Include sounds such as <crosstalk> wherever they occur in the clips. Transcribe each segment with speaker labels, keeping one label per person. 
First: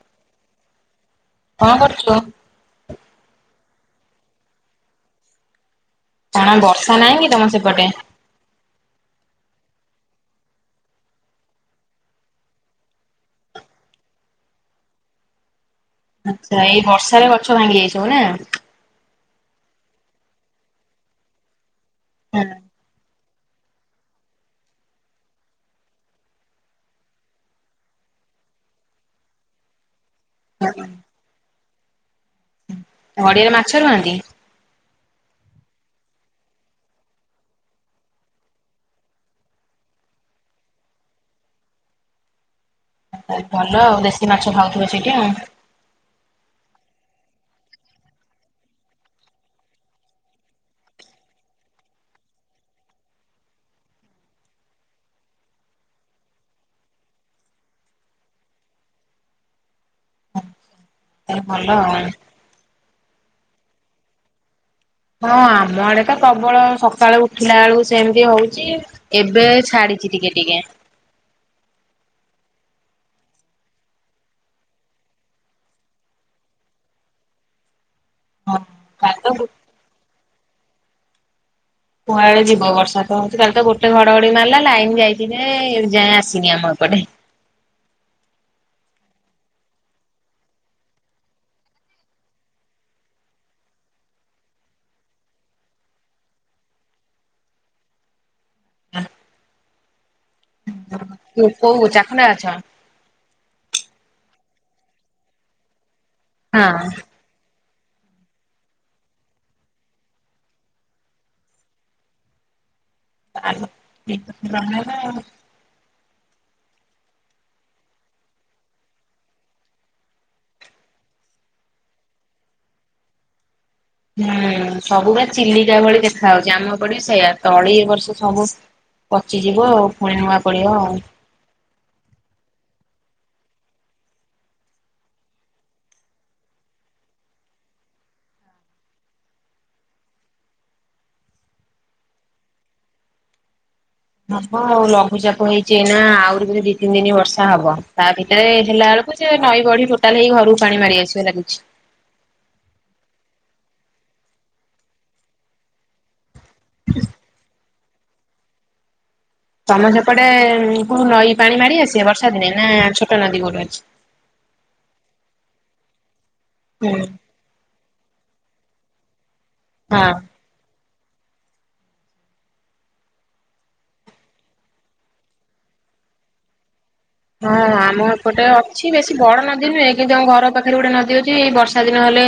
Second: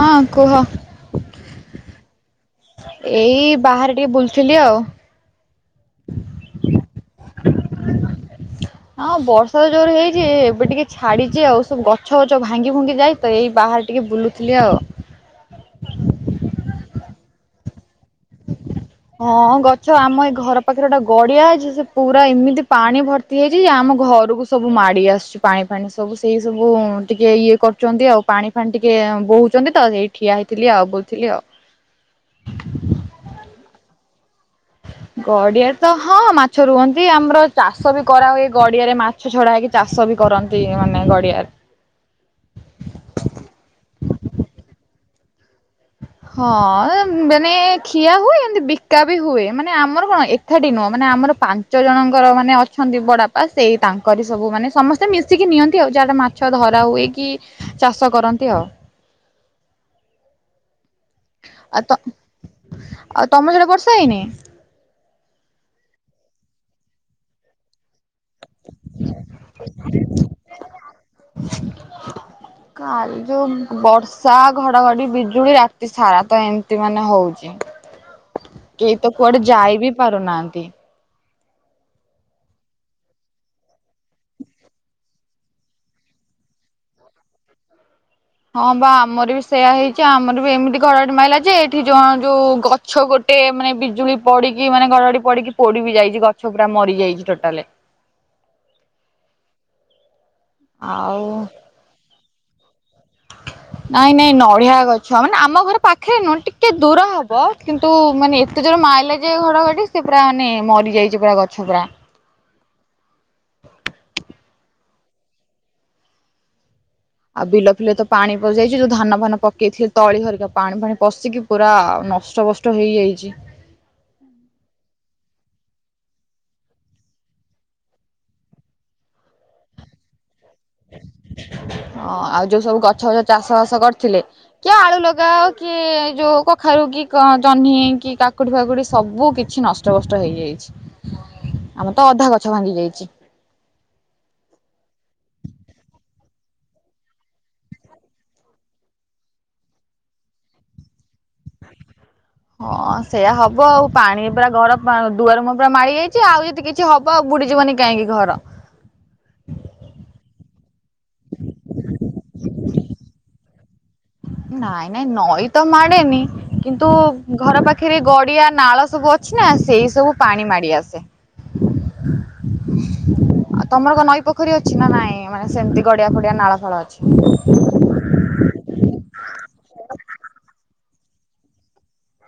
Speaker 1: ହଁ କୁହ।
Speaker 2: କଣ କରୁଛୁ?
Speaker 1: ଏଇ ବାହାରେ ଟିକେ ବୁଲୁଥିଲି ଆଉ
Speaker 2: କଣ ବର୍ଷା ନାହିଁ କି ତମ ସେପଟେ?
Speaker 1: ହଁ ବର୍ଷା ତ ଜୋର ହେଇଛି ଏବେ ଟିକେ ଛାଡିଛି ଆଉ ସବୁ ଗଛ ଫଛ ଭାଙ୍ଗି ଭୁଙ୍ଗି ଯାଇ <unintelligible> ତ ଏଇ ବାହାରେ ଟିକେ ବୁଲୁ ଥିଲି ଆଉ
Speaker 2: ଆଚ୍ଛା ଏଇ ବର୍ଷାରେ ଗଛ ଭାଙ୍ଗି ଯାଇଛିି ନା
Speaker 1: ହଁ ଗଛ ଆମ ଏଇ ଘର ପାଖରେ ଗୋଟେ ଗଡିଆ ଅଛି ସେ ପୁରା ଏମିତି ପାଣି ଭର୍ତ୍ତି ହେଇଛି ଆମ ଘରକୁ ସବୁ ମାଡ଼ି ଆସୁଛି ପାଣି ଫାଣି ସବୁ ସେଇ ସବୁ ଟିକେ ଇଏ କରୁଛନ୍ତି ଆଉ ପାଣି ପାଣି ଟିକେ ବୋହୁଛନ୍ତି ତ ସେଇ ଠିଆ
Speaker 2: ହୁଁ,
Speaker 1: ହେଇଥିଲି ଆଉ ବୁଲୁଥିଲି ଆଉ
Speaker 2: ଗଡିଆରେ ମାଛ ରୁହନ୍ତି?
Speaker 1: ଗଡିଆରେ ତ ହଁ ମାଛ ରୁହନ୍ତି ଆମର ଚାଷ ବି କରାହୁୁଏ ଗଡିଆରେ ମାଛ ମାଛ ଛଡା ହେଇକି ଚାଷ ବି କରନ୍ତି ମାନେ ଗଡିଆରେ
Speaker 2: ଭଲ ଆଉ ଦେଶୀ ମାଛ ଖାଉଥିବେ ସେଇଠି ଆଉ
Speaker 1: ହଁ ମାନେ ଖିଆ ହୁଏ ଏମିତି ବିକା ବି ହୁଏ ମାନେ ଆମର କଣ ଏକାଠି ନୁହଁ ମାନେ ଆମର ପା ପାନ୍ଚ ଜଣଙ୍କର ମାନେ ଅଛନ୍ତି ବଡାପା ସେଇ ତାଙ୍କରି ସବୁ ମାନେ ସମସ୍ତେ ମିଶିକି ନିଅନ୍ତି ଆଉ ଯାହାଟା ମାଛ ଧରା ହୁଏକି ଚାଷ କରନ୍ତି ଆଉ
Speaker 2: ତାହେଲେ ଭଲ
Speaker 1: ଆଉ ତ ଆଉ ତମ ସିଆଡେ ବର୍ଷା ହେଇନି?
Speaker 2: ହଁ ଆମ ଆଡେ ତ ପ୍ରବଳ ସକାଳୁ ଉଠିଲା ବେଳକୁ ସେମିତି ହଉଛି ଏବେ ଛାଡିଛି ଟିକେ ଟିକେ
Speaker 1: କାଲି ଯୋଉ ବର୍ଷା ଘଡଘଡି ବିଜୁଳି ରାତି ସାରା ତ ଏମତି ମାନେ ହଉଛି
Speaker 2: ହଁ
Speaker 1: କେହି ତ
Speaker 2: କାଲି
Speaker 1: କୁଆଡେ ଯାଇ ବି ପାରୁନାହାନ୍ତି।
Speaker 2: କୁଆଳେ ଯିବ ବର୍ଷା ତ ହଉଛି। କାଲି ତ ଗୋଟେ ଘଡଘଡି ମାରିଲା ଲାଇନ ଯାଇଛି ଯେ ଏ ଯାଏ ଆସିନି ଆମ ଏପଟେ।
Speaker 1: ହଁ ବା ଆମର ବି ସେୟା ହେଇଛି ଆମର ବି ଏମିତି ଘଡଡି ମାଇଲା ଯେ ଏଠି ଯଣ ଯୋଉଁ ଗ ଗଛ ଗୋଟେ ମାନେ ବିଜୁଳି ପଡିକି ମାନେ ଘଡଘଡି ପଡିକି ପୋଡି ବି ଯାଇଛି। ଗଛ ପୁରା ମରି ଯାଇଛି ଟୋଟାଲେ। ଆଉ
Speaker 2: କୋଉ ଛାଖୁଣ୍ଡା ଗଛ।
Speaker 1: ନାଇଁ ନାଇଁ ନଡିଆ ଗଛ। ମାନେ ଆମ ଘର ପାଖରେ ନୁହଁ ଟିକେ
Speaker 2: ହଁ।
Speaker 1: ଦୂର ହବ। କିନ୍ତୁ ମାନେ ଏତେ ଜୋର ମାଇଲେଜ ଘଡଘଡି ସେ ପୁରା ମାନେ ମରିଯାଇଛି ପୁରା ଗଛ ପୁରା।
Speaker 2: ଆ <unintelligible>
Speaker 1: ଆଉ ବିଲ ଫିଲ ତ ପାଣି ପଶିଯାଇଛି। ଯୋଉ ଧାନ ଫାନ ପକେଇଥିଲେ ତଳି ଘରିକ ପାଣି ଫଣି ପଶିକି ପୁରା ନଷ୍ଟବଷ୍ଟ ହେଇଯାଇଛି।
Speaker 2: ହୁଁ ସବୁବେ ଚିଲିକା ଭଳି ଦେଖା ହଉଛି। ଆମ ପିବ ସେଇଆ ତଳି ଏ ବର୍ଷ ସବୁ ପଚିଯିବ ଆଉ ପୁଣି ନୂଆ ପଳିବ ଆଉ।
Speaker 1: ହଁ ଆଉ ଯୋଉ ସବୁ ଗଛବଛ ଚାଷ ବାସ କରିଥିଲେ। କିଏ ଆଳୁ ଲଗାଅ କିଏ ଯୋଉ କଖାରୁ କି ଜହ୍ନି କି କାକୁଡି ଫାକୁଡି ସବୁ କିଛି ନଷ୍ କଷ୍ଟ କଷ୍ଟ ହେଇଯାଇଛି। ଆମର ତ ଅଧା ଗଛ ଭାଙ୍ଗି ଯାଇଛି।
Speaker 2: ହବ ଆଉ ଲଘୁଚାପ ହେଇଛି। ନା ଆହୁରି ଦି ତିନି ଦିନି ବର୍ଷା ହବ। ତା ଭି ଏ ହେଲା ବଳକୁ ସେ ନଈ ବଢି ଟୋଟାଲ ହେଇ ଘରକୁ ପାଣି ମାଡି ଆସିବ ଲାଗୁଛି।
Speaker 1: ହଁ ସେଇୟା ହବ ଆଉ। ପାଣି ପୁରା ଘର ଦୁଆ ରୁମ ପୁରା ମାଳି ଯାଇଛି। ଆଉରି କିଛି ହବ ଆଉ ବୁଡିଯିବନି କାହିଁକି ଘର।
Speaker 2: ତମେ ସେପଟେ କୋଉ ନଈ ପାଣି ମାଡି ଆସେ ବର୍ଷା ଦିନେ। ନା ଛୋଟ ନଦୀ କୋଉଠି ଅଛି।
Speaker 1: ନାଇଁ ନାଇଁ ନଈ ତ ମାଡେନି। କିନ୍ତୁ
Speaker 2: ହୁଁ
Speaker 1: ଘର ପାଖରେ ଗଡିଆ ନାଳ ସବୁ ଅଛି ନା ସେଇ ସବୁ ପାଣି ମାଡି ଆସେ।
Speaker 2: ହୁଁ
Speaker 1: ଆଉ ତମର ନଈ ପୋଖରୀ ଅଛି ନା ନାଇଁ ମାନେ ସେମିତି ଗଡିଆ ଫଡିଆ ନାଳ ଫାଳ ଅଛି।
Speaker 2: ହଁ ଆମ ଗୋଟେ ଅଛି ବେଶୀ ବଡ ନଦୀ ନୁହେଁ। କିନ୍ତୁ ଆମ ଘର ପାଖରେ ଗୋଟେ ନଦୀ ଅଛି। ଏଇ ବର୍ଷା ଦିନ ହେଲେ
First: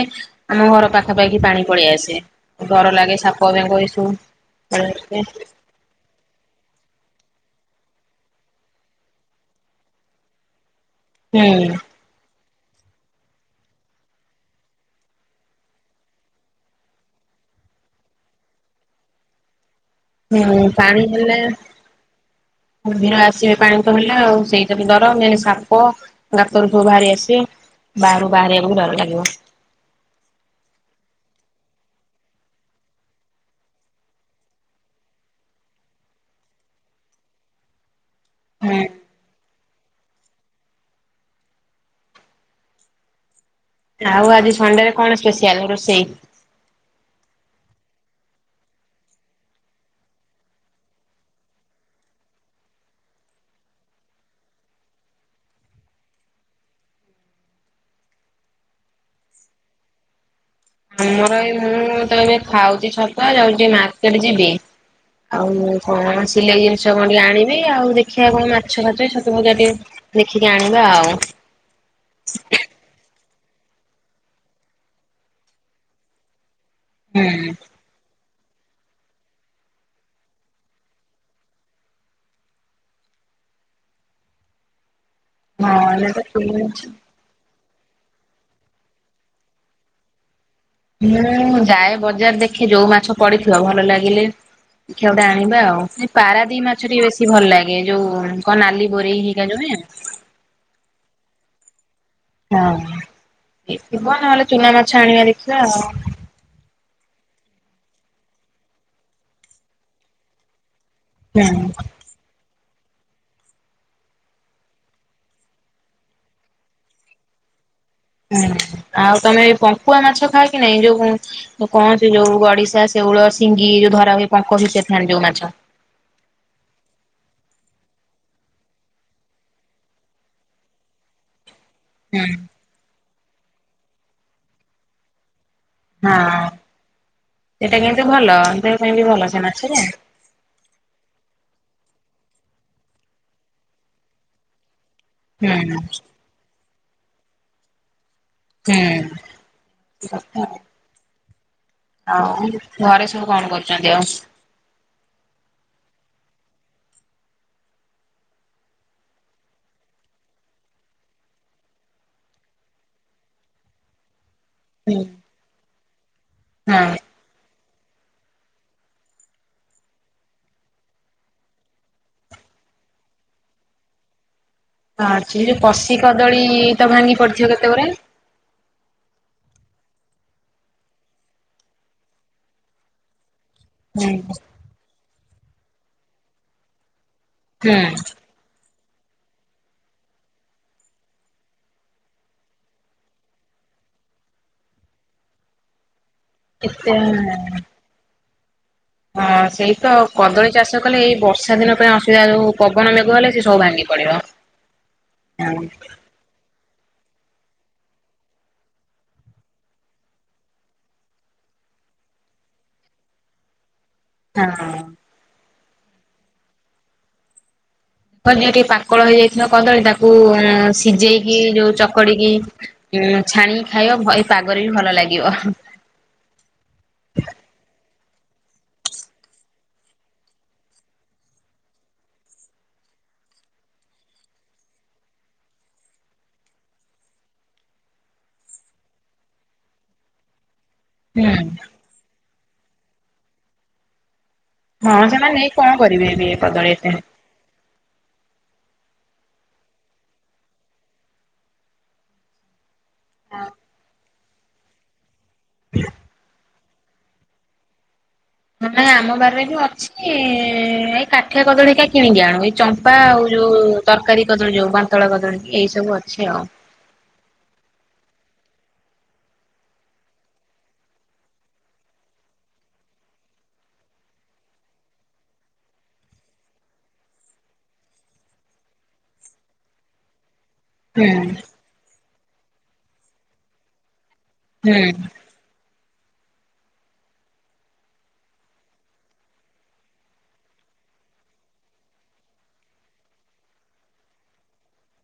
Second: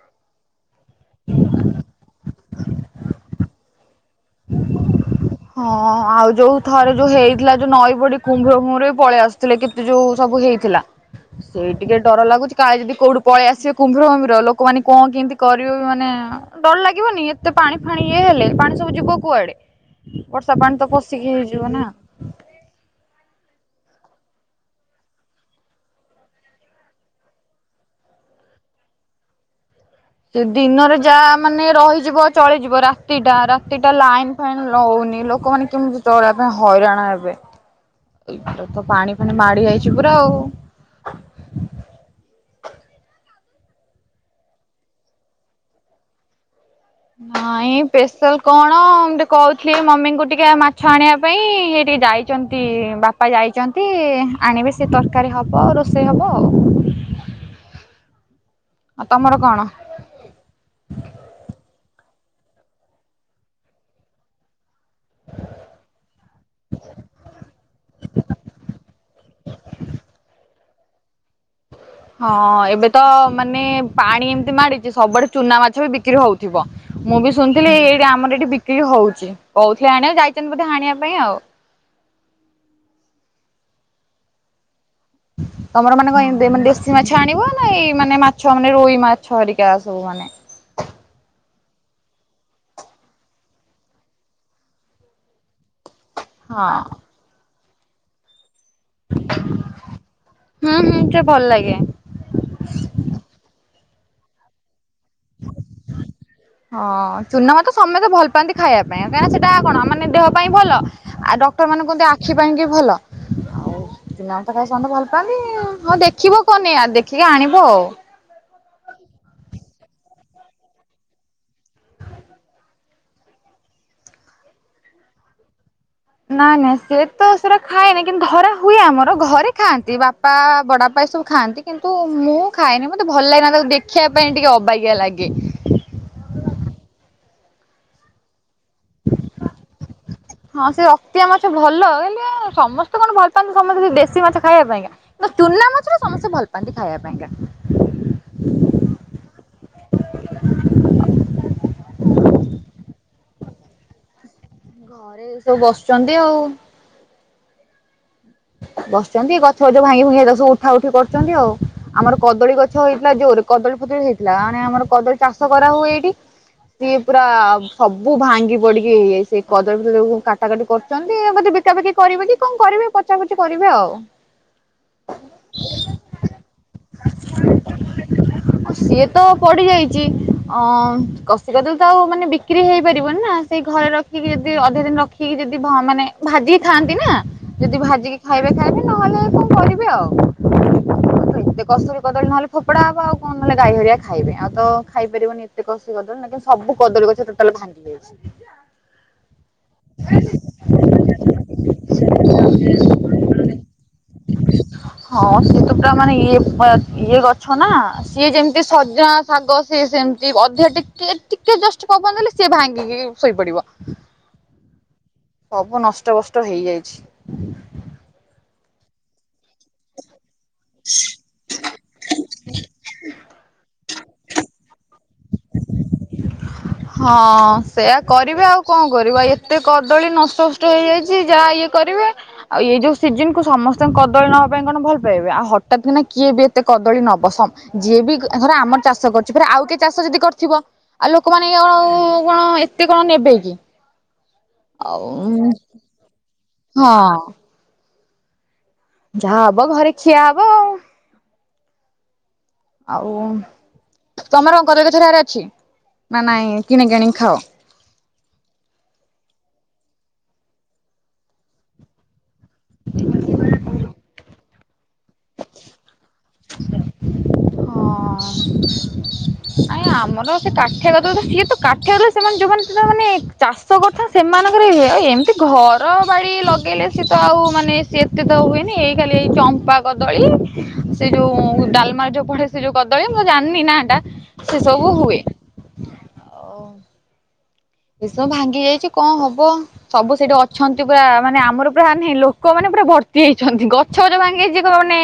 Speaker 2: ଆମ ଘର ପାଖାପାଖି ପାଣି ପଳେଇ ଆସେ। ଡର ଲାଗେ ସାପ ବେଙ୍ଗ ଏ ସବୁ ଆସେ।
Speaker 1: ହଁ। ଆଉ ଯୋଉ ଥରେ ଯୋଉ ହେଇଥିଲା ଯୋଉ ନଈ ବଡି କୁମ୍ଭୀର ଫୁମ୍ଭୀର ବି ପଳେଇ ଆସୁଥିଲେ। କିନ୍ତୁ ଯୋଉ ସବୁ ହେଇଥିଲା। ସେଇ ଟିକେ ଡର ଲାଗୁଛି କାଳେ ଯଦି କୋଉଠୁ ପଳେଇ ଆସିବେ କୁମ୍ଭୀର ଫୁମ୍ଭୀର ଲୋକମାନେ କଣ କେମିତି କରିବେ ମାନେ ଡର ଲାଗିବନି ଏତେ ପାଣି ଫାଣି ଇଏ ହେଲେ, ପାଣି ସବୁ ଯିବ କୁଆଡେ? ବର୍ଷା
Speaker 2: ହୁଁ
Speaker 1: ତ
Speaker 2: ପାଣି
Speaker 1: ପଶିକି
Speaker 2: ହେଲେ
Speaker 1: ହେଇଯିବ ନା।
Speaker 2: କୁମ୍ଭୀର ଆସିବେ ପାଣି ତ ହେଲା ଆଉ ସେଇଟା ବି ଡର ମେନ୍ ସାପ ଗାତରୁ ସବୁ ବାହାରି ଆସିବେ, ବାହାରକୁ ବାହାରିବାକୁ ବି ଡର ଲାଗିବ।
Speaker 1: ସେ ଦିନରେ ଯାହା ମାନେ ରହିଯିବ ଚଳିଯିବ ରାତିଟା, ରାତିଟା ଲାଇନ୍ ପାଣି ରହୁନି ଲୋକମାନେ କେମିତି ଚଳିବା ପାଇଁ ହଇରାଣ ହେବେ। ଏଇଟା
Speaker 2: ହୁଁ
Speaker 1: ତ ପାଣି ଫାଣି ମାଡି ଆଇଛି ପୁରା ଆଉ।
Speaker 2: ଆଉ ଆଜି ସଣ୍ଡେ ରେ କଣ ସ୍ପେସିଆଲ ରୋଷେଇ।
Speaker 1: ନାଇଁ ସ୍ପେଶାଲ କଣ ମୁଁ ଟିକେ କହୁଥିଲି ମମିଙ୍କୁ ଟିକେ ମାଛ ଆଣିବା ପାଇଁ। ହେଇ ଟିକେ ଯାଇ ଛନ୍ତି ବାପା ଯାଇଛନ୍ତି ଆଣିବେ ସେ ତରକାରୀ ହବ। ରୋଷେଇ ହବ ଆଉ। ଆଉ ତମର କଣ?
Speaker 2: ଆମର ଏଇ ମୁଁ ତ ଏବେ ଖାଉଛି ଛତୁଆ। ଯାଉଛି ମାର୍କେଟ ଯିବି। ଆଉ ମୁଁ କଣ ସିଲେଇ ଜିନିଷ କଣ ଟିକେ ଆଣିବି। ଆଉ ଦେଖିବା କଣ ମାଛ ଫାଛ ଛତୁ ଭଜା ଟିକେ ଦେଖିକି ଆଣିବା ଆଉ।
Speaker 1: ହଁ ଏବେ ତ ମାନେ ପାଣି ଏମିତି ମାଡିଛି। ସବୁଆଡେ ଚୁନା ମାଛ ବି ବିକ୍ରି ହଉଛି। ଥିବ ମୁଁ
Speaker 2: ହୁଁ
Speaker 1: ବି ଶୁଣିଥିଲି ଏଇଠି ଆମର ଏଇଠି ବି କି ହଉଛି କହୁଥିଲେ ଆଣିବା ଯାଇଛନ୍ତି ବୋଧେ ଆଣିବା ପାଇଁ ଆଉ।
Speaker 2: ହଁ
Speaker 1: ତମର
Speaker 2: ଏଇନା
Speaker 1: ମାନେ
Speaker 2: ତ
Speaker 1: କ ଏନ୍ତି
Speaker 2: କିଣି ଅଛି।
Speaker 1: ଦେଶୀ ମାଛ ଛାଣିବ ନା ଏଇ ମାନେ ମାଛ ମାନେ ରୋଇ ମାଛ ହେରିକା ସବୁ ମାନେ
Speaker 2: ହୁଁ ଯାଏ ବଜାର ଦେଖେ ଯୋଉ ମାଛ ପଡିଥିବ ଭଲ ଲାଗିଲେ ଦେଖିଆ ଗୋଟେ ଆଣିବା ଆଉ। ପାରାଦ୍ବୀପ
Speaker 1: ହଁ
Speaker 2: ମାଛ ଟିକେ ବେଶୀ ଭଲ ଲାଗେ ଯୋଉ କଣ ନାଲି ବୋରେଇ ହେଇଗା ଯୋଉ ନୁହେଁ।
Speaker 1: ହୁଁ ହୁଁ ସେ ଭଲ୍ ଲାଗେ।
Speaker 2: ହଁ କିଏ ଥିବ ନହେଲେ ଚୁନା ମାଛ ଆଣିବା ଦେଖିବା ଆଉ।
Speaker 1: ହଁ ଚୁନା ମାଛ ତ ସମସ୍ତେ ଭଲ ପାଆନ୍ତି ଖାଇବା ପାଇଁ କାଁଇକିନା ସେଟା କଣ ମାନେ ଦେହ ପାଇଁ ଭଲ ଆ
Speaker 2: ହୁଁ
Speaker 1: ଡକ୍ଟର ମାନେ କୁହନ୍ତି ଆଖି ପାଇଁକି ଭଲ। <unintelligible> ଚୁନା ମାଛ ତ ଖାଇବାକୁ ସମସ୍ତେ ଭଲ ପାଆନ୍ତି, ହଉ ଦେଖିବ କଣ ନେଇଆ ଦେଖିକି ଆଣିବ ଆଉ।
Speaker 2: ହୁଁ ଆଉ ତମେ ଏ ପଙ୍କୁଆ ମାଛ ଖାଅ କି ନାଇଁ ଯୋଉ ଯୋଉ କହନ୍ତି ଯୋଉ ଗଡିଶା, ଶେଉଳ, ସିଙ୍ଗି ଯୋଉ ଧରା ହୁଏ ପଙ୍କ ଭିତେରେ ଥାନ୍ତି ଯୋଉ ମାଛ।
Speaker 1: ନାଇଁ ନାଇଁ ସେତ ସେରା ଖାଏନି କିନ୍ତୁ ଧରା ହୁଏ ଆମର ଘରେ ଖାଆନ୍ତି ବାପା, ବଡାପା ଏ ସବୁ ଖାଆନ୍ତି କିନ୍ତୁ
Speaker 2: ହୁଁ
Speaker 1: ମୁଁ ଖାଏନି ମତେ ଭଲ ଲାଗେନା ତାକୁ ଦେଖିବା ପାଇଁ ଟିକେ ଅବାଗିଆ ଲାଗେ।
Speaker 2: ହଁ ସେଟା କିନ୍ତୁ ଭଲ ଦେହ ପାଇଁ ବି ଭଲ ସେ ମାଛରା
Speaker 1: ହଁ ସେ ରକ୍ତିଆ ମାଛ ଭଲ ହେଲେ ସମସ୍ତେ କଣ ଭଲ ପାଆନ୍ତି ସମସ୍ତେ ସେ ଦେଶୀ ମାଛ ଖାଇବା ପାଇଁକା ଚୁନା ମାଛ ରା ସମସ୍ତେ ଭଲ ପାଆନ୍ତି ଖାଇବା ପାଇଁକା।
Speaker 2: ହୁଁ <unintelligible> ଆଉ ଘରେ ସବୁ କଣ କରୁଛନ୍ତି ଆଉ?
Speaker 1: ଘରେ ଏ ସବୁ ବସୁଛନ୍ତି ଆଉ ବସୁଛନ୍ତି ଗଛ ଗଛ ଭାଙ୍ଗି ଭାଙ୍ଗି ସବୁ ଉଠା ଉଠି କରୁଛନ୍ତି ଆଉ। ଆମର କଦଳୀ ଗଛ ହେଇଥିଲା ଜୋରେ କଦଳୀ ଫଦଳିୀ ହେଇଥିଲା ମାନେ ଆମର
Speaker 2: ହୁଁ
Speaker 1: କଦଳୀ ଚାଷ କରା ହୁଏ ଏଇଠି
Speaker 2: ହଁ
Speaker 1: ସିଏ ପୁରା ସବୁ ଭାଙ୍ଗି ପଡିକିଇଏ ସେ କଦଳୀ ଫଦଳିସବୁ କାଟା କାଟି କରୁଛନ୍ତି ବୋଧେ ବି ପଚାପଚିକରିବେ କି କଣ କରିବେ ପଚାପଚି କରିବେ ଆଉ
Speaker 2: ହଁଅଛି କଶି କଦଳୀ ତ ଭାଙ୍ଗି ପଡ଼ିଥିବ କେତେଗୁରେ
Speaker 1: ସିଏ ତ ପଡ଼ି ଯାଇଛି ଅ କଷି କଦଳୀ ତ ଆଉ ମାନେ ବିକ୍ରି ହେଇପାରିବନି ନା ସେଇ ଘରେ
Speaker 2: ହୁଁ
Speaker 1: ରଖିକି ଯଦି ଅଧେ ଦିନ ରଖିକି ଯଦି ମାନେ ଭାଜି ଥାନ୍ତି ନା
Speaker 2: ହୁଁ
Speaker 1: ଯଦି ଭ। ଖାଇବେ ଖାଇବେ ନହେଲେ କଣ କରିବି ଆଉ ଏତେ କସ୍ତୁରୀ କଦଳୀ ନହଲେ ଫୋପୋଡା ହବ ଆଉ କଣ ନହେଲେ ଗାଈ ହରିଆ ଖାଇବେ ଆଉ ତ ଖାଇପାରିବନି କେତେ କଷି କଦଳୀ ନାକେସବୁ
Speaker 2: କେତେ
Speaker 1: କଦଳୀ ଗଛ ଟୋଟାଲ ଭାଙ୍ଗି ଯାଇଛି।
Speaker 2: ହଁ ସେଇ ତ କଦଳୀ ଚାଷ କଲେ ଏଇ ବର୍ଷା ଦିନ ପାଇଁ ଅସୁବିଧା ଯୋଉ ପବନ ମେଗୁ ହେଲେ ସେ ସବୁ ଭାଙ୍ଗି ପଡିବ।
Speaker 1: ହଁ ସେତୁ ପୁରା ମାନେ ଇଏ ଆ ଇଏ ଗଛ ନା ସିଏ ଯେମିତି ସଜନା ଶାଗ ସିଏ ସେମିତି ଅଧା ଟିକେ ଟିକେ ଜଷ୍ଟ ପବନ ଦେଲେ ସିଏ ଭାଙ୍ଗିକି ଶୋଇପଡିବ।
Speaker 2: ହଁ।
Speaker 1: ସବୁ ନଷ୍ଟ ବଷ୍ଟ ହେଇଯାଇଛି।
Speaker 2: ଅ ଯିଏ ଟିକେ ପାକଳ ହେଇଯାଇଥିଲା କଦଳୀ ତାକୁ ଉମ୍ ସିଜେଇକି ଯୋଉ ଚକଡିକି ଉଁ ଛାଣିକି ଖାଇବ ମୋ ଏ ପାଗରେ ବି ଭଲ ଲାଗିବ ଅ ହଁ।
Speaker 1: ହଁ ସେଇୟା କରିବେ ଆଉ କଣ କରିବା। ଏତେ କଦଳୀ ନଷ୍ଟ ଭଷ୍ଟ ହେଇଯାଇଚି। ଯାଆ ଇଏ କରିବେ ଆଉ ଏଇ ଯୋଉ ସିଜିନ୍ କୁ ସମସ୍ତଙ୍କ କଦଳୀ ନବା ପାଇଁ କଣ ଭଲ ପାଇବେ ଆଉ ହଠାତ୍ କିନା କିଏ ବି ଏତେ କଦଳୀ ନବସମ ଯିଏ ବି ଧର ଆମର ଚାଷ କରୁଛି ଫରେ ଆଉ କିଏ ଚାଷ ଯଦି କରିଥିବ ଆଉ ଲୋକମାନେ
Speaker 2: ହୁଁ
Speaker 1: ଆଉ କଣ ଏତେ କଣ ନେବେ କି
Speaker 2: ହଁ
Speaker 1: ଆଉ
Speaker 2: ସେମାନେ ନେଇ କଣ କରିବେ ଏବେ ଏ କଦଳୀ ଏତେ
Speaker 1: ହଁ ଯାହା ହବ ଘରେ ଖିଆ ହବ ଆଉ ଆଉ ତମର କଦଳୀଗଛ ଏହାର ଅଛି ନା ନାଇଁ କିଣି କିଣିିକି ଖାଅ?
Speaker 2: ହ ନା ଆମ ବାରରେ ଯୋଉ ଅଛି ଏଇ କାଠିଆ କଦଳୀକା କିଣିକି ଆଣୁ ଏଇ ଚମ୍ପା ଆଉ ଯୋଉ ତରକାରୀ କଦଳୀ ଯୋଉ ବାନ୍ତଳ କଦଳୀ ଏଇ ସବୁ ଅଛି ଆଉ।
Speaker 1: ହଁ। ଆଏ ଆମର ସେ କାଠିଆ କଦଳୀ ତ ସିଏ ତ କାଠିଆ କଦଳୀ ସେମାନେ ଯୋଉମାନେ ସୁଦ୍ଧା ମାନେ ଚାଷ କଥା ସେମାନଙ୍କର ହୁଏ ଆଉ ଏମିତି ଘର ବାଡ଼ି ଲଗେଇଲେ ସିଏ ତ ଆଉ ମାନେ ସିଏ ଏତେ ତ ହୁଏନି ଏଇ ଖାଲି ଏଇ ଚମ୍ପା କଦଳୀ ସେ
Speaker 2: ହୁଁ
Speaker 1: ଯୋଉ ଡାଲମାରେ ଯୋଉ ପଡେ ସେ ଯୋଉ କଦଳୀ ମୁଁ ଜାଣନି ନାଁ ଟା ସେ
Speaker 2: ହୁଁ
Speaker 1: ସବୁ ହୁଏ। ଅମ୍ ଭୀଷଣ ଭାଙ୍ଗି ଯାଇଚି କଁ ହବ? ସବୁ ସେଇଟି ଅଛନ୍ତି ପୁରା ମାନେ ଆମର ପୁରା ଆନେ ଲୋକ ମାନେ ପୁରା ଭର୍ତ୍ତି ହେଇଛନ୍ତି। ଗ ଛୋଯ ଭାଙ୍ଗି ଯାଇଚି ଯିଏ କହିବ ମାନେ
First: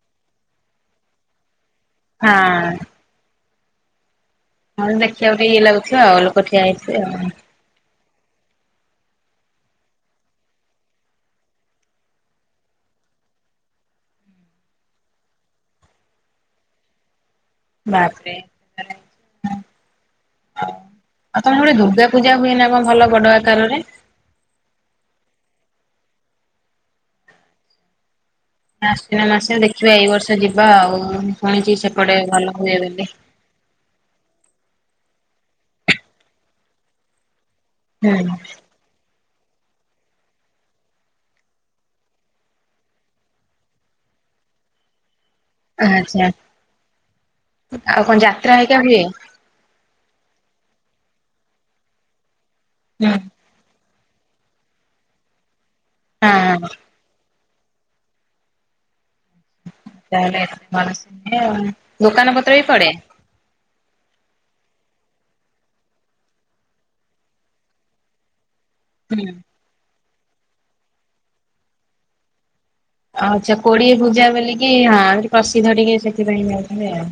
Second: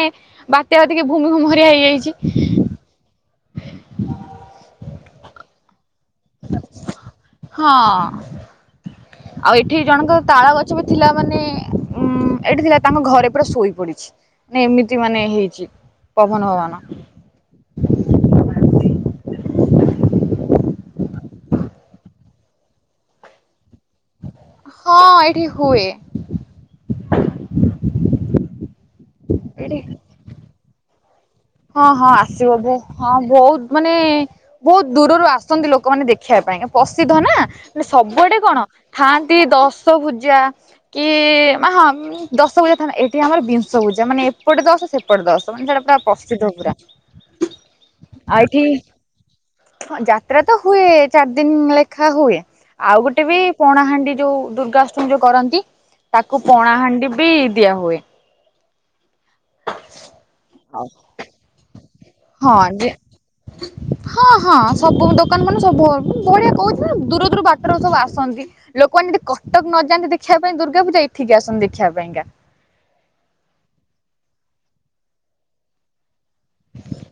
Speaker 1: ବାତ୍ୟା ଟିକେ ଭୂମୁମୁମୁମରିଆ ହେଇଯାଇଚି।
Speaker 2: ହାଁ। ହଁ ଦେଖିବାକୁ ଟିକେ ଇଏ ଲାଗୁଥିବ ଆଉ ଲୋକ ଠିଆ ହେଇଥିବ ଆଉ।
Speaker 1: ହଁ। ଆଉ ଏଠି ଜଣଙ୍କର ତାଳ ଗଛ ବି ଥିଲା ମାନେ ଉଁ ଏଠି ଥିଲା ତାଙ୍କ ଘରେ ପୁରା ଶୋଇ ପଡିଛି। ନା ଏମିତି ମାନେ ହେଇଚି ପବନ ଭବନ।
Speaker 2: ବାପରେ ହଁ। ଆଉ ତମର ଗୋଟେ ଦୁର୍ଗା ପୂଜା ହୁଏ ନା କଣ ଭଲ ବଡ ଆକାରରେ।
Speaker 1: ହଁ ଏଇଠି ହୁଏ।
Speaker 2: ଆଶ୍ୱିନ ମାସେରେ
Speaker 1: ଏଇଠି
Speaker 2: ଦେଖିବା ଏଇ ବର୍ଷ ଯିବା ଆଉ। ଶୁଣିଛି
Speaker 1: ହଁ ହଁ
Speaker 2: ସେପଟେ ଭଲ
Speaker 1: ଆସିବ ବୁ
Speaker 2: ହୁଏ ବୋଲି।
Speaker 1: ହଁ ବହୁତ୍। ମାନେ ବହୁତ୍ ଦୂରରୁ ଆସନ୍ତି ଲୋକମାନେ ଦେଖିବା ପାଇଁ ପସିଦ୍ଧ ନା। ମ
Speaker 2: ହୁଁ
Speaker 1: ସବୁଆଡେ କଣ ଥାଆନ୍ତି ଦଶ ଭୂଜା? କି ହଁ ଦଶ ଭୂଜା ଥାନା ଏଠି ଆମର ବିଂଶ ପୂଜା ମାନେ ଏପଟେ ଦଶ ସେପ୍ ପଟେ ଦଶ ମାନେ ସେଟା ପୁରା
Speaker 2: ଆଚ୍ଛା
Speaker 1: ପସିଦ୍ଧ ପୁରା
Speaker 2: ଆଉ କଣ ଯାତ୍ରା
Speaker 1: ଆଏଠି
Speaker 2: ହେରିକା ହୁଏ?
Speaker 1: ଯାତ୍ରା ତ ହୁଏ ଚାରି ଦିନ ଲେଖା ହୁଏ। ଆଉ
Speaker 2: ହୁଁ
Speaker 1: ଗୋଟେ ବି ପଣାହାଣ୍ଡି ଯୋଉ ଦୁର୍ଗାଷ୍ଟମୀ ଯୋଉ କରନ୍ତି ତାକୁ
Speaker 2: ହଁ।
Speaker 1: ପଣାହାଣ୍ଡି ବି ଦିଆ ହୁଏ।
Speaker 2: ତାହେଲେ ମାନସ୍ ମାନେ ଦୋକାନ ପତ୍ର
Speaker 1: ହଁ
Speaker 2: ବି ପଡେ।
Speaker 1: ଯେ ହଁ ହଁ ସବୁ ଦୋକାନ ମାନେ ସବୁ ବଢିଆ କହୁଚି ନା ଦୂର ଦୂର ବାଟରୁ ସବୁ ଆସନ୍ତି। ଲୋକମାନେ ଯଦି
Speaker 2: ହୁଁ
Speaker 1: କଟକ ନଯାନ୍ତି ଦେଖିବା ପାଇଁ ଦୁର୍ଗା ପୂଜା ଏଠିକି ଆସନ୍ତି ଦେଖିବା ପାଇଁକା।
Speaker 2: ଆ ଆଛା କୋଡିଏ ପୂଜା ବୋଲିକି ହଁ ପ୍ରସିଦ୍ଧ ଟିକେ ସେଥିପାଇଁ ଯାଉଥିବେ ଆଉ।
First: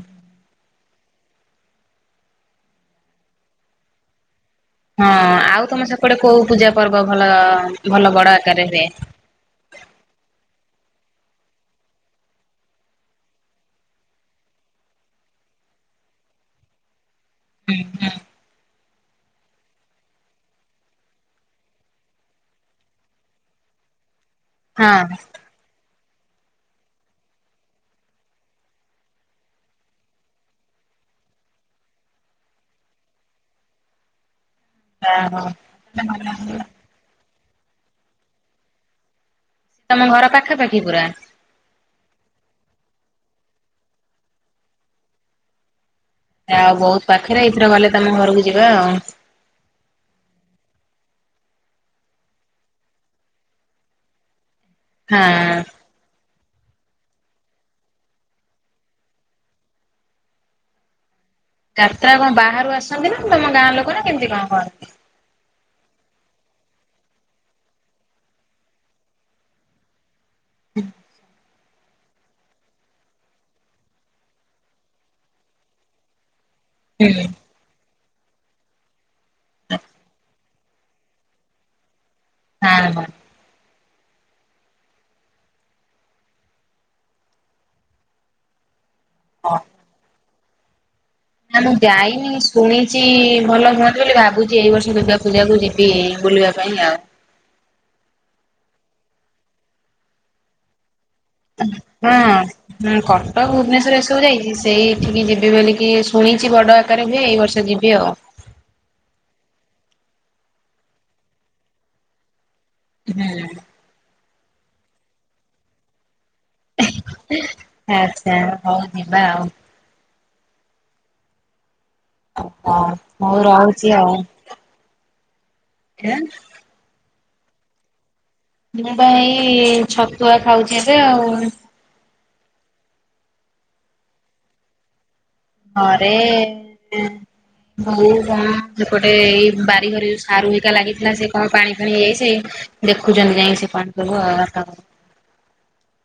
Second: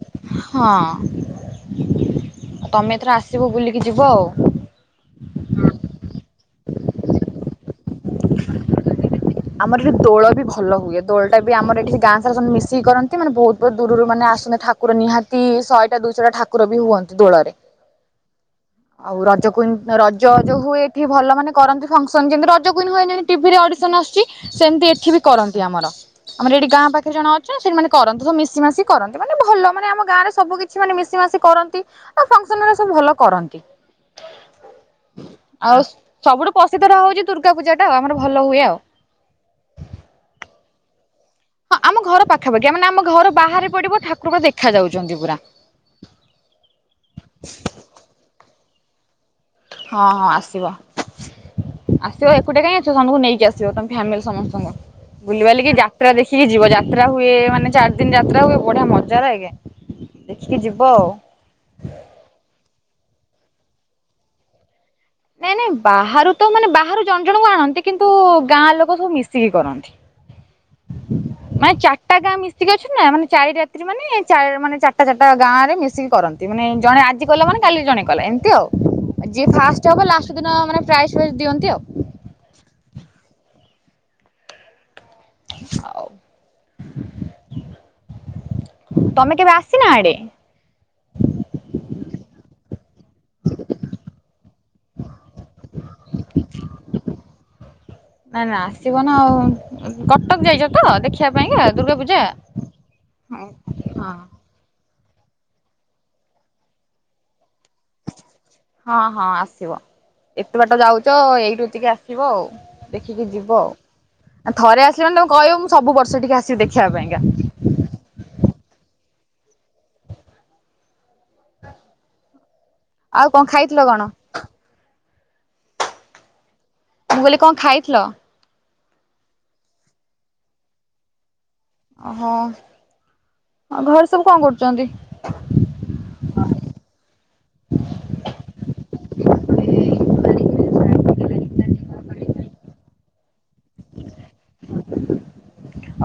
Speaker 1: ହଁ। ତମେ ଏଥର ଆସିବ ବୁଲିକି ଯିବ ଆଉ।
Speaker 2: ହଁ। ଆଉ ତମ ସେପଟେ କୋଉ ପୂଜା ପର୍ବ ଭଲ ଭଲ ବଡ ଆକାରରେ ହୁଏ?
Speaker 1: ଆମର ଏଠି ଦୋଳ ବି ଭଲ ହୁଏ। ଦୋଳଟା ବି ଆମର ଏଠି ଗାଁ ସାରା ସମସ୍ତେ ମିଶିକି କରନ୍ତି ମାନେ ବହୁତ୍ ବହୁତ୍ ଦୂରରୁ ମାନେ ଆସନ୍ତି ଠାକ୍ କୁର ନିହାତି ଶହେଟା ଦୁଇଶହଟା ଠାକୁର ବି ହୁଅନ୍ତି ଦୋଳରେ।
Speaker 2: ହଁ
Speaker 1: ଆଉ ରଜ କୁଇନ୍ ରଜ ଯୋଉ ହୁଏ ଏଠି ଭଲ ମାନେ କରନ୍ତି ଫଙ୍କସନ୍। ଯେମତି ରଜ କୁଇନ୍ ହୁଏ ଯେମିନି ଟିଭିରେ ଅଡିସନ୍ ଆସୁଚି। ସେମତି ଏଠି ବି କରନ୍ତି ଆମର। ଆମର ଏଇଠି ଗାଁ ପାଖରେ ଜଣେ ଅଛେ ସେଠି ମାନେ କରନ୍ତି ସବୁ ମିଶି ମାଶି କରନ୍ତି ମାନେ ଭଲ ମାନେ ଆମ ଗାଁରେ ସବୁ କି ସେମାନେ ମିଶି ମାସି କରନ୍ତି ଆଉ ଫଙ୍କସନ୍ ରେ ସବୁ ଭଲ କରନ୍ତି।
Speaker 2: ଏଁ ହଁ।
Speaker 1: ଧର ହଉଚି ଦୂର୍ଗା ପୂଜାଟା ଆମର ଭଲ ହୁଏ ଆଉ।
Speaker 2: ତମ ଘର ପାଖାପାଖି ପୁରା?
Speaker 1: ହଁ ଆମ ଘର ପାଖାପାଖି ଆ ମାନେ ଆମ ଘର ବାହାରେ ପଡିବ ଠାକୁର ପୁରା ଦେଖାଯାଉଚନ୍ତି ପୁରା।
Speaker 2: ୟା ବହୁତ୍ ପାଖରେ ଏଇଥର ଗଲେ ତମ ଘରକୁ ଯିବା ଆଉ।
Speaker 1: ହଁ ହଁ ଆସିବ। ଆସିବ ଏକୁଟିଆ କାଇଁ ଆସିବ। ସନମଙ୍କୁ ନେଇକି ଆସିବ। ତମ ଫ୍ୟାମିଲି ସମସ୍ତଙ୍କୁ
Speaker 2: ହଁ।
Speaker 1: ବୁଲିବାଲିକି ଯା ଯାତ୍ରା ଦେଖିକି ଯିବ। ଯାତ୍ରା ହୁଏ ମାନେ ଚାରି ଦିନ ଯାତ୍ରା ହୁଏ ବଢିଆ ମଜା ଲାଗେ। ଦେଖିକି ଯିବ ଆଉ।
Speaker 2: ଯାତ୍ରା କଣ ବାହାରୁ ଆସନ୍ତି ନା ତମ ଗାଁ ଲୋକ ନା କେମିତି କଣ କରନ୍ତି?
Speaker 1: ନାଇଁ ନାଇଁ ବାହାରୁ ତ ମାନେ ବାହାରୁ ଜଣ ଜଣଙ୍କୁ ଆଣନ୍ତି, କିନ୍ତୁ ଗାଁ ଲୋକ ସବୁ ମିଶିକି କରନ୍ତି।
Speaker 2: ହଁ
Speaker 1: ମାନେ ଚାରିଟା ଗାଁ ମିଶିକି ଅଛ ନା, ମାନେ ଚାରି ରାତ୍ରୀ ମାନେ ମାନେ ଚାରିଟା ଚାରିଟା ଗାଁରେ ମିଶିକି କରନ୍ତି, ମାନେ ଜଣେ
Speaker 2: ହୁଁ
Speaker 1: ଆଜି କଲା ମାନେ, କାଲି ଜଣେ କଲା ଏମିତି ଆଉ ଯିଏ ଫାଷ୍ଟ ହବ ଲାଷ୍ଟ ଦିନ ମାନେ ପ୍ରାଇଜ ଫାଇଜ ଦିଅନ୍ତି ଆଉ
Speaker 2: ହଁ ହଁ
Speaker 1: ତମେ
Speaker 2: ହଁ
Speaker 1: କେବେ ଆସିନା ଆଡେ
Speaker 2: ନା ମୁଁ ଯାଇନି ଶୁଣିଛି ଭଲ ହୁଅନ୍ତି ବୋଲି, ଭାବୁଛି ଏଇ ବର୍ଷ ଦୁର୍ଗା ପୂଜା କୁ ଯିବି ବୁଲିବାକୁ <unintelligible>
Speaker 1: ନାଇ ନାଇଁ ଆସିବ ନା ଆଉ କଟକ ଯାଇଛ ତ ଦେଖ
Speaker 2: ହଁଁ କଟକ
Speaker 1: ହଁ
Speaker 2: ଭୁବନେଶର ଏସବୁ ଯାଇଛି। ସେଇଠିକି ଯିବି ବୋଲିକି ଶୁଣିଛି ବଡ଼ ଆକାରରେ ହୁଏ, ଏଇ ବର୍ଷ ଯିବି ଆଉ
Speaker 1: ହଁ ହଁ ଆସିବ, ଏତେ ବାଟ ଯାଉଛ, ଏଇଠୁ ଟିକେ ଆସିବ ଆଉ ଦେଖିକି ଯିବ ଆଉ, ଥରେ ଆସିଲେନା ତମ କହିବ ମୁଁ ସବୁ ବର୍ଷ ଟିକେ ଆସିବି ଦେଖିବା ପାଇଁକା
Speaker 2: ଆଛା, ହଉ ଯିବା ଆଉ ହ
Speaker 1: ଆଉ
Speaker 2: ମୁଁ
Speaker 1: କଣ ଖାଇ ଥିଲ
Speaker 2: ରହୁଛି
Speaker 1: କଣ
Speaker 2: ଆଉ <unintelligible>
Speaker 1: ମୁଁ କହିଲି କଣ ଖାଇଥିଲ?
Speaker 2: ମୁଁ ବା ହେଇ ଛତୁଆ ଖାଉଛି ଏବେ ଆଉ
Speaker 1: ଓହୋ, ଘରେ ସବୁ କଣ କରୁଛନ୍ତି?
Speaker 2: ଘରେ <unintelligible> ସେପଟେ ଏଇ ବାରିଘରେ ଯେଉଁ ସାରୁ ହେଇକା ଲାଗିଥିଲା, ସେ ପାଣି ଫାଣି ହେଇ ସେ ଦେଖୁଛନ୍ତି ଯାଇକି ସେ ପାଣି ସବୁ ଆଉ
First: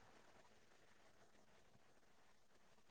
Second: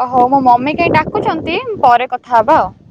Speaker 1: ଓହୋ ମୋ ମମି କାଇଁ ଡାକୁଛନ୍ତି, ପରେ କଥା ହବା ଆଉ